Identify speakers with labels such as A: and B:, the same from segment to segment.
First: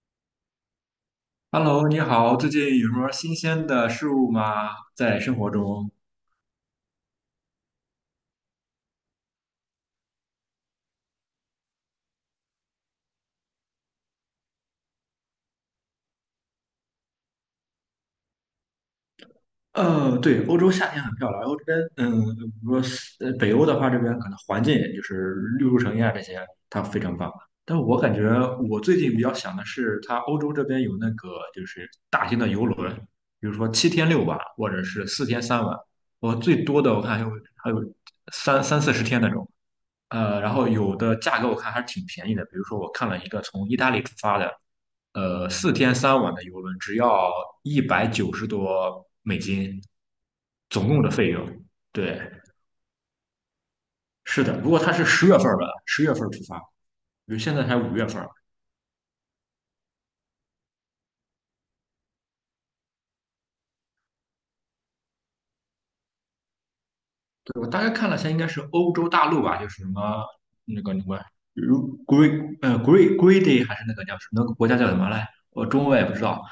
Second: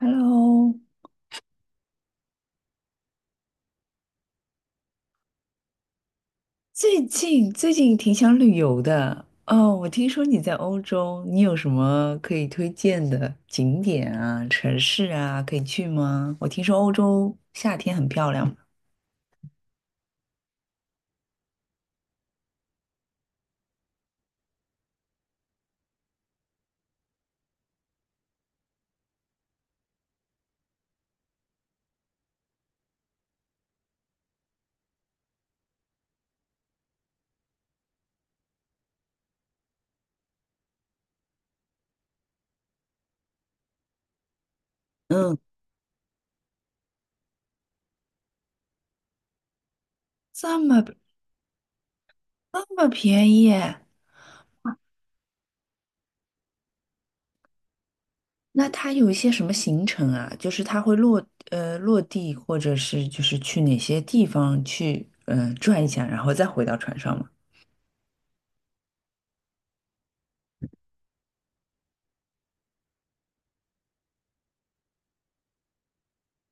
A: Hello，
B: Hello，你好，最近有什么新鲜的事物吗？在生活中？
A: 最近挺想旅游的哦。我听说你在欧洲，你有什么可以推荐的景点啊、城市啊，可以去吗？我听说欧洲夏天很漂亮。
B: 对，欧洲夏天很漂亮。欧洲这边，比如说北欧的话，这边可能环境就是绿树成荫啊，这些它非常棒。但我感觉我最近比较想的是，它欧洲这边有那个就是大型的游轮，比如说7天6晚，或者是四天三晚。我最多的我看还有还有三四十天那种。然后有的价格我看还是挺便宜的，比如说我看了一个从意大利出发的。
A: 嗯，
B: 四天三晚的游轮只要190多美金，
A: 这么
B: 总共的费用。对，
A: 这么便宜耶。
B: 是的，如果它是十月份儿的，十月份儿出发，比如现在才5月份儿，
A: 那它有一些什么行程啊？就是它会落地，或者是就是去哪些地方去嗯、转一下，然后再回到船上吗？
B: 对，我大概看了一下，应该是欧洲大陆吧，就是什么那个什么，如 Greedy 还是那个叫什么那个国家叫什么来？我中文我也不知道。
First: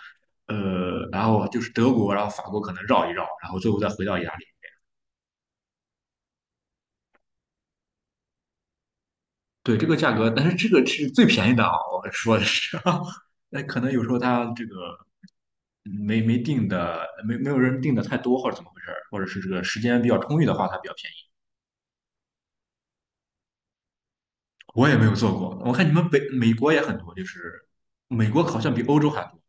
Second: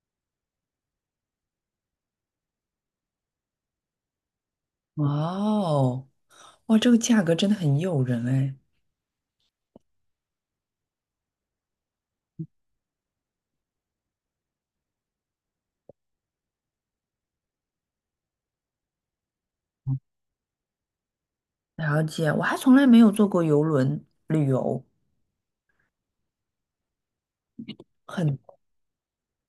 B: 然后就是德国，然后法国可能绕一绕，然后最后再回到意大利。
A: 哇哦，哇，这个价格真的很诱人哎。
B: 对这个价格，但是这个是最便宜的啊，我说的是，那可能有时候他这个没定的，没有人定的太多，或者怎么回事儿，或者是这个时间比较充裕的话，它比较便宜。
A: 了解，我还从来没有坐过游轮旅游，
B: 我也没有做过，我看你们北美国也很多，就是美国
A: 很
B: 好像比欧洲还多。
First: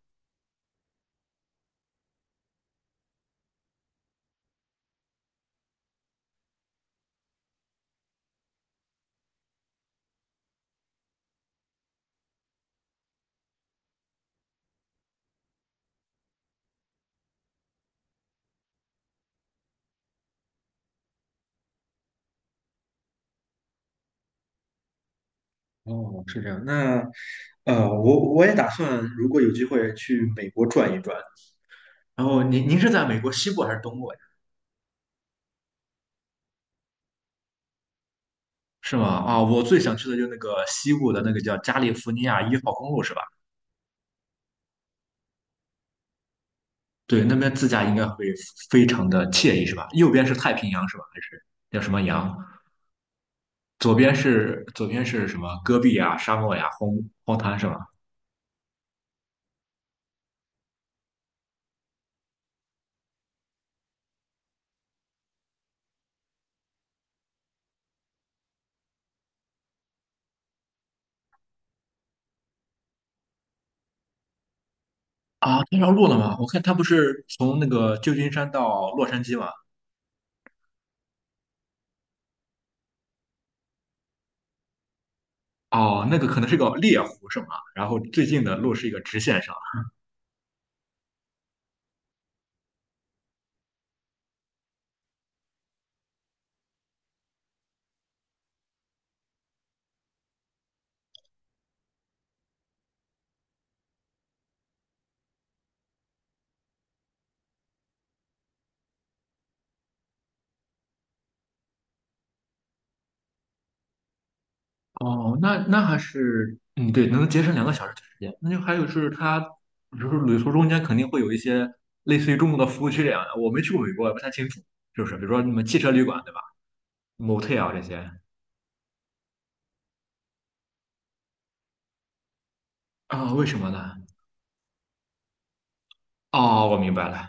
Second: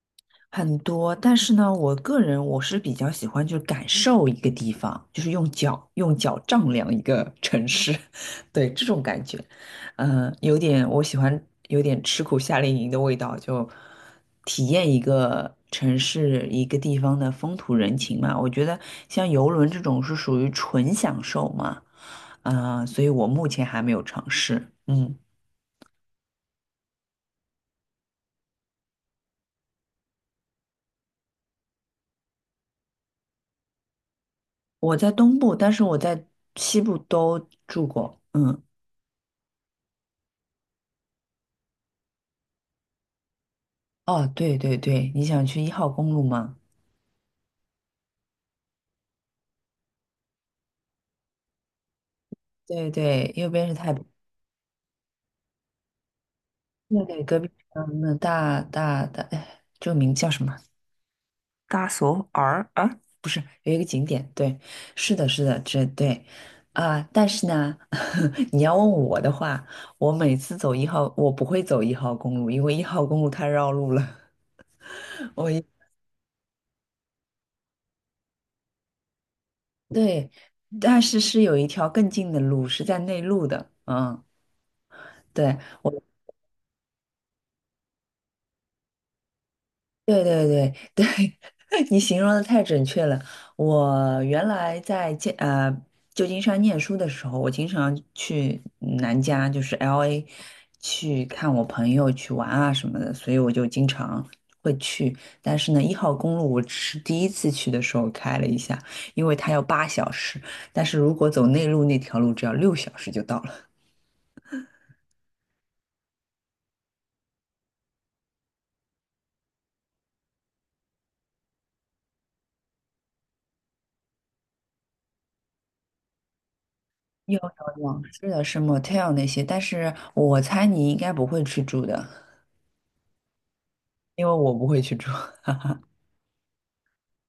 A: 很多。但是呢，我个人我是比较喜欢就是感受一个地方，就是用脚丈量一个城市，对这种感觉，嗯、有点我喜欢有点吃苦夏令营的味道，就体验一个城市一个地方的风土人情嘛。我觉得像游轮这种是属于纯享受嘛，嗯，所以我目前还没有尝试，嗯。
B: 哦，是这样。那我也打算，如果有机会去美国转一转。然后您是在美国西部还是东部呀？
A: 我在东部，但是我在西部都住过。嗯，
B: 是吗？啊，我最想去的就是那个西部的那个叫加利福尼亚1号公路，是吧？
A: 哦，对对对，你想去一号公路吗？
B: 对，那边自驾应该会非常的惬意，是吧？右边是太平洋，是吧？还是叫什么洋？
A: 对对，右边是太
B: 左
A: 平，
B: 边是左边是什么？戈壁啊、沙漠呀、荒
A: 对对，
B: 荒
A: 隔壁
B: 滩是吧？
A: 嗯，那大大大，哎，这个名叫什么？大索尔啊？不是，有一个景点，对，是的，是的，这对啊。但是呢，你要问我的话，我每次走一号，我不会走一号公路，因为一号公路太绕路了。我
B: 啊，
A: 一
B: 这条路了吗？我看它不是从那个旧金山到洛杉矶吗？
A: 对，但是是有一条更近的路，是在内陆的，嗯。对，我，
B: 哦，那个可能是个猎湖是吗？然后最近的路是一个直线上。
A: 对对对对，你形容的太准确了。我原来在旧金山念书的时候，我经常去南加，就是 LA，去看我朋友去玩啊什么的，所以我就经常会去。但是呢，一号公路我只是第一次去的时候开了一下，因为它要八小时，但是如果走内陆那条路，只要六小时就到了。
B: 哦，那还是嗯，对，能节省2个小时的时间。那就还有就是它，比如说旅途中间肯定会有一些类似于中国的服务区这样的，我没去过美国，也不太清楚，是不是？比如说什么汽车旅馆，对吧？
A: 有有
B: motel 啊这
A: 有，
B: 些。
A: 是的，是 motel 那些，但是我猜你应该不会去住的。
B: 啊、为什么呢？
A: 因为我不会去住。
B: 哦，我明白了。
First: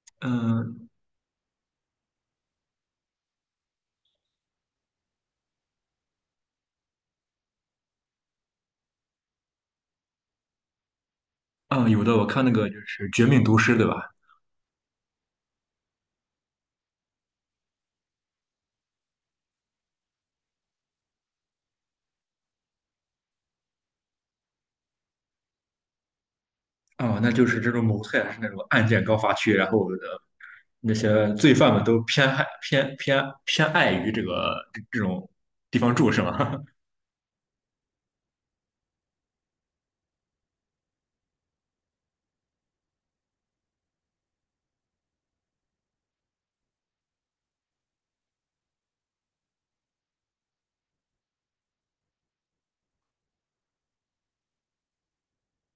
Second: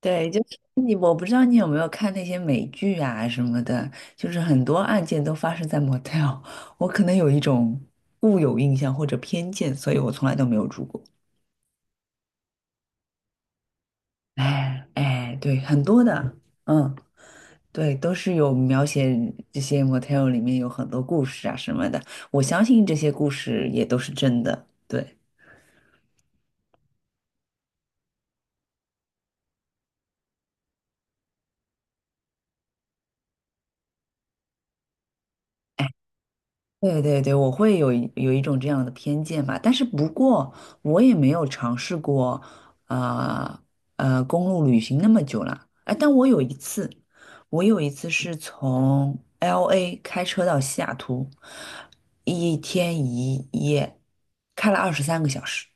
A: 对，就是
B: 嗯
A: 你，我不知道你有没有看那些美剧啊什么的，就是很多案件都发生在 motel，我可能有一种固有印象或者偏见，所以我从来都没有住过。
B: 嗯，有的我看那个就是《绝命毒师》，对吧？
A: 哎哎，对，很多的，嗯，对，都是有描写这些 motel 里面有很多故事啊什么的，我相信这些故事也都是真的。对。
B: 哦，那就是这种 motel 是那种案件高发区，然后的那些罪犯们都偏爱于这个这种地方住，是吗？
A: 对对对，我会有一种这样的偏见吧，但是不过我也没有尝试过，呃，公路旅行那么久了，哎，但我有一次，我有一次是从 LA 开车到西雅图，一天一夜，开了二十三个小时。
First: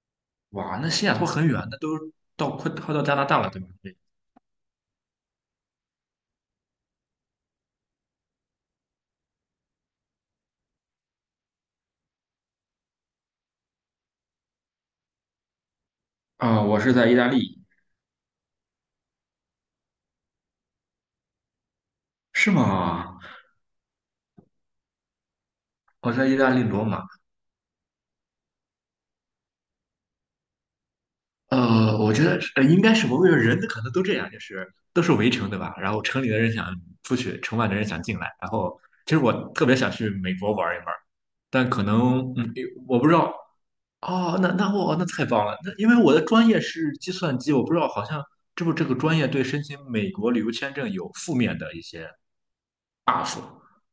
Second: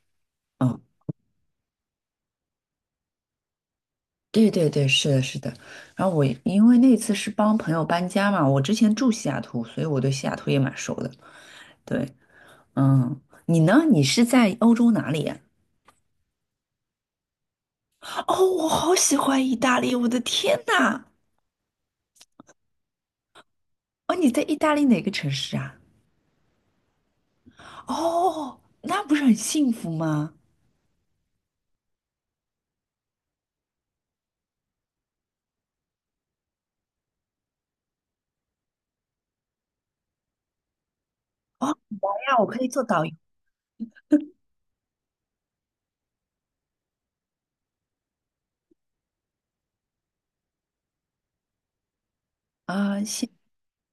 B: 哇，
A: 嗯，
B: 那西雅图很远，那都到快到加拿大了，对吧？对
A: 对对对，是的，是的。然后我因为那次是帮朋友搬家嘛，我之前住西雅图，所以我对西雅图也蛮熟的。对，嗯，你呢？你是在欧洲哪里呀？
B: 啊、我是在意大利，
A: 哦，我好喜欢意大利，我的天呐！
B: 是吗？
A: 哦，你在意大利哪个城市啊？
B: 我在意大利罗马，
A: 哦，那不是很幸福吗？
B: 我觉得应该是，我为觉人可能都这样，就是都是围城，对吧？然后城里的人想出去，城外的人想进来。然后其实我特别想去美国玩一玩，
A: 哦，
B: 但
A: 好
B: 可能
A: 呀，我可以做
B: 我
A: 导
B: 不
A: 游
B: 知道。哦，那我那太棒了，那因为我的专业是计算机，我不知道好像这不这个专业对申请美国旅游签证有负面的一些
A: 啊。
B: buff，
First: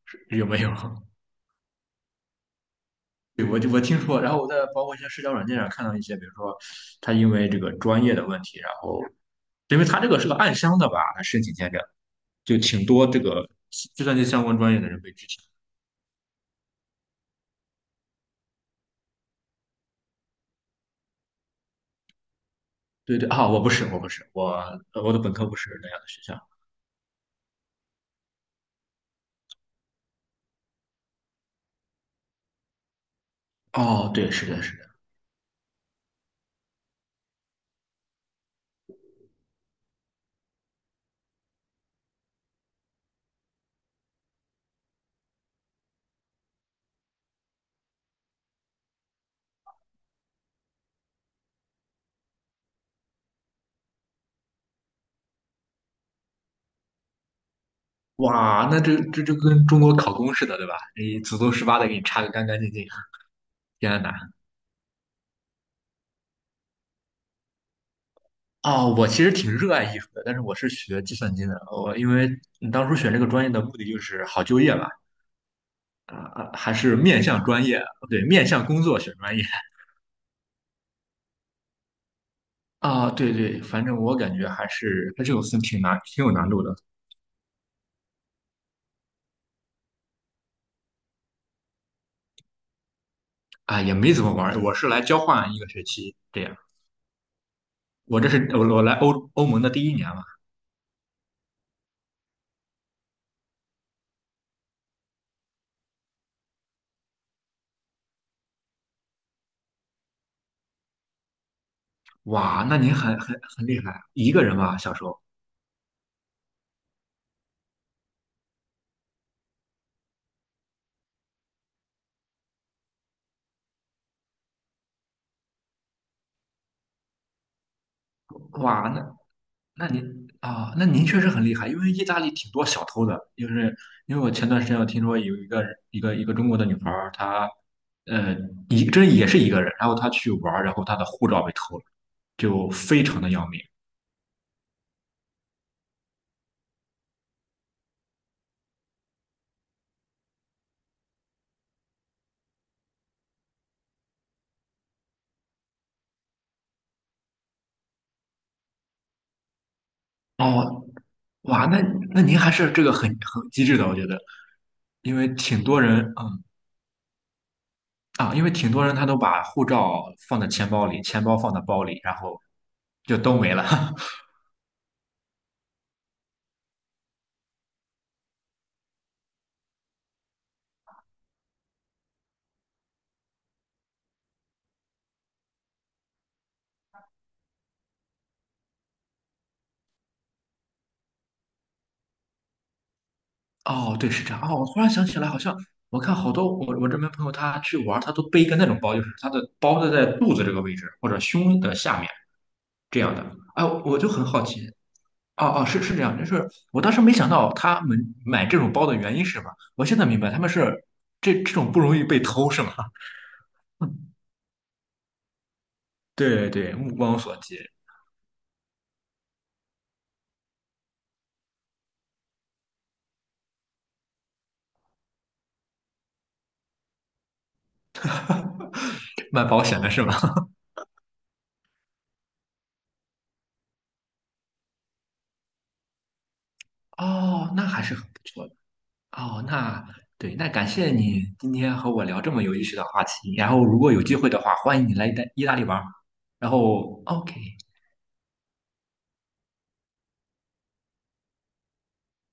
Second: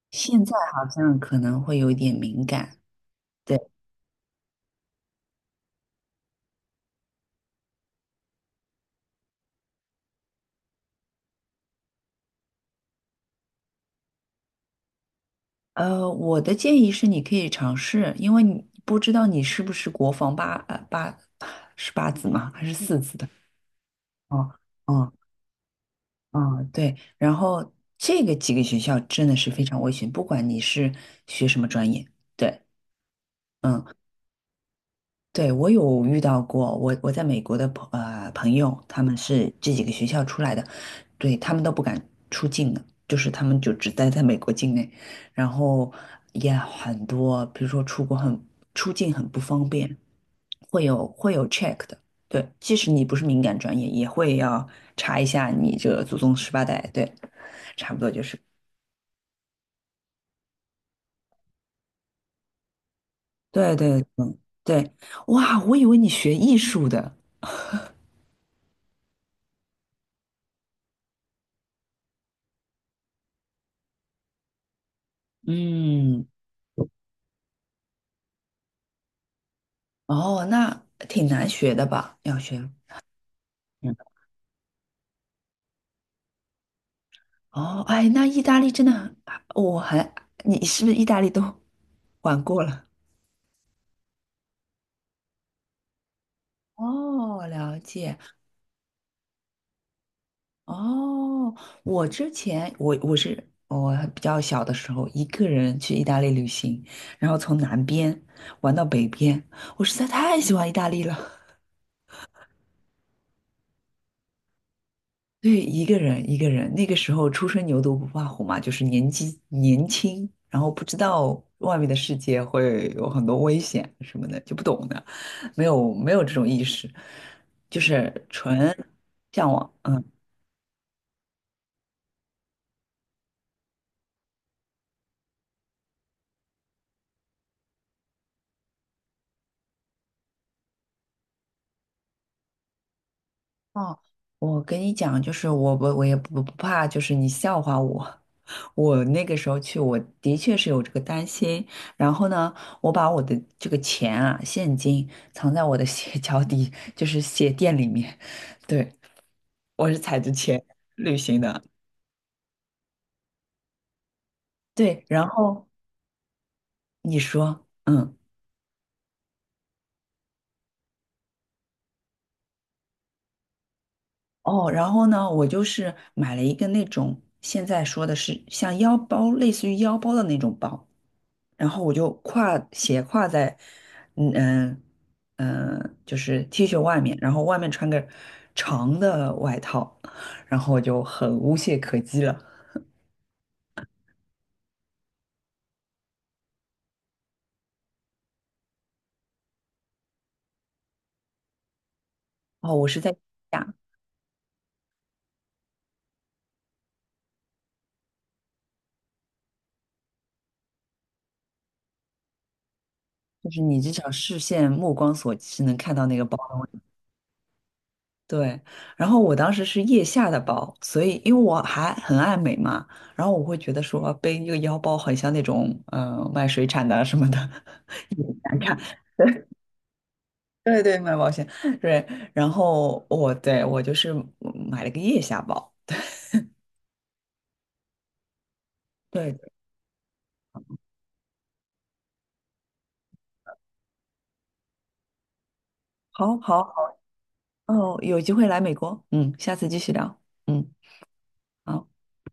B: 是
A: 现
B: 有
A: 在
B: 没有？
A: 好 像可能会有一点敏感。
B: 对，
A: 对，
B: 我听说，然后我在包括一些社交软件上看到一些，比如说他因为这个专业的问题，然后。因为他这个是个暗箱的吧，他申请签证就挺多这个计算机相关专业的人被拒签。
A: 我的建议是你可以尝试，因为你不知道你是不是国防八是八字吗？还是四字
B: 对
A: 的？
B: 对啊，我不是，我不是，我
A: 哦
B: 呃
A: 哦，嗯
B: 我的本科不是那样的学校。
A: 啊，对，然后这个几个学校真的是非常危险，不管你是学什么专业，对，嗯，
B: 哦，对，是的，是的。
A: 对，我有遇到过，我在美国的朋友，他们是这几个学校出来的，对，他们都不敢出境的，就是他们就只待在美国境内，然后也很多，比如说出境很不方便，会有 check 的，对，即使你不是敏感专业，也会要查一下你这祖宗十八代，对。差不多就是。
B: 哇，那这就跟中国考公似的，对吧？你祖宗十八代给你查个干干净净。
A: 对
B: 天
A: 对
B: 呐！
A: 对对，哇，我以为你学艺术的，
B: 哦，我其实挺热爱艺术的，但是我是学计算机的。我因为你当初选这个专业的目的就是好就业嘛，啊、
A: 嗯，
B: 啊还是面向专业，对，面向工作选专业。
A: 哦，那挺难学的吧？要学，
B: 啊，对对，反
A: 嗯，
B: 正我感觉还是有分挺难，挺有难度的。
A: 哦，哎，那意大利真的很，我还，你是不是意大利都 玩过了？
B: 啊，也没怎么玩儿，我是来交换一个学期这样。
A: 哦，了解。
B: 我这是我来欧盟的第一年嘛，
A: 哦，我之前我比较小的时候一个人去意大利旅行，然后从南边玩到北边，我实在太喜欢意大利了。
B: 哇，那您很厉害啊，一个人吧，小时候，
A: 对，一个人，那个时候初生牛犊不怕虎嘛，就是年纪年轻，然后不知道外面的世界会有很多危险什么的，就不懂的，没有这种意识，就是纯
B: 哇，那
A: 向往。
B: 您
A: 嗯，
B: 啊，那您确实很厉害，因为意大利挺多小偷的，就是因为我前段时间我听说有一个中国的女孩儿，她呃这也是一个人，然后她去玩儿，然后她的护照被偷了，就非常的要命。
A: 哦，我跟你讲，就是我也不怕，就是你笑话我。我那个时候去，我的确是有这个担心。然后呢，我把我的这个钱啊，现金藏在我的鞋 脚底，就是鞋垫里面。对，我是踩着钱
B: 哦，
A: 旅行的。
B: 哇，那您还是这个很机智的，我觉得，
A: 对，
B: 因
A: 然
B: 为挺
A: 后
B: 多人，
A: 你说，嗯，
B: 因为挺多人他都把护照放在钱包里，钱包放在包里，然后就都没了。
A: 哦，然后呢，我就是买了一个那种现在说的是像腰包，类似于腰包的那种包，然后我就斜挎在，嗯嗯嗯，就是 T 恤外面，然后外面穿个长的外套，然后我就很无懈可击了。
B: 哦，对，是这样。哦，我忽然想起来，好像我看好多我这边朋友他去玩他都背一个那种包，就是他的包都在肚子这个位置或者胸的下面
A: 哦，我是
B: 这样
A: 在
B: 的。哎，
A: 下，
B: 我就很好奇。哦哦，是这样，就是我当时没想到他们买这种包的原因是什么，我现在明白他们是这种不容易被偷是吗？
A: 就是你至少 视线目光所及是能看到那个包。
B: 对对，目光所及，
A: 对，然后我当时是腋下的包，所以因为我还很爱美嘛，然后我会觉得说背一个腰包很像那种嗯、卖水产的啊什么的，难看。
B: 卖保险的是吗？
A: 对对，卖保险，对。然后我就是买了个腋下包。
B: 哦，那还是很不错的。
A: 对，
B: 哦，那对，那感谢你今天和我聊这么有意思的话题。然后，如果有机会的话，欢迎你来意大利玩儿
A: 好
B: 然
A: 好好，
B: 后，OK。
A: 哦，有机会来美国，嗯，下次继续聊，嗯。好。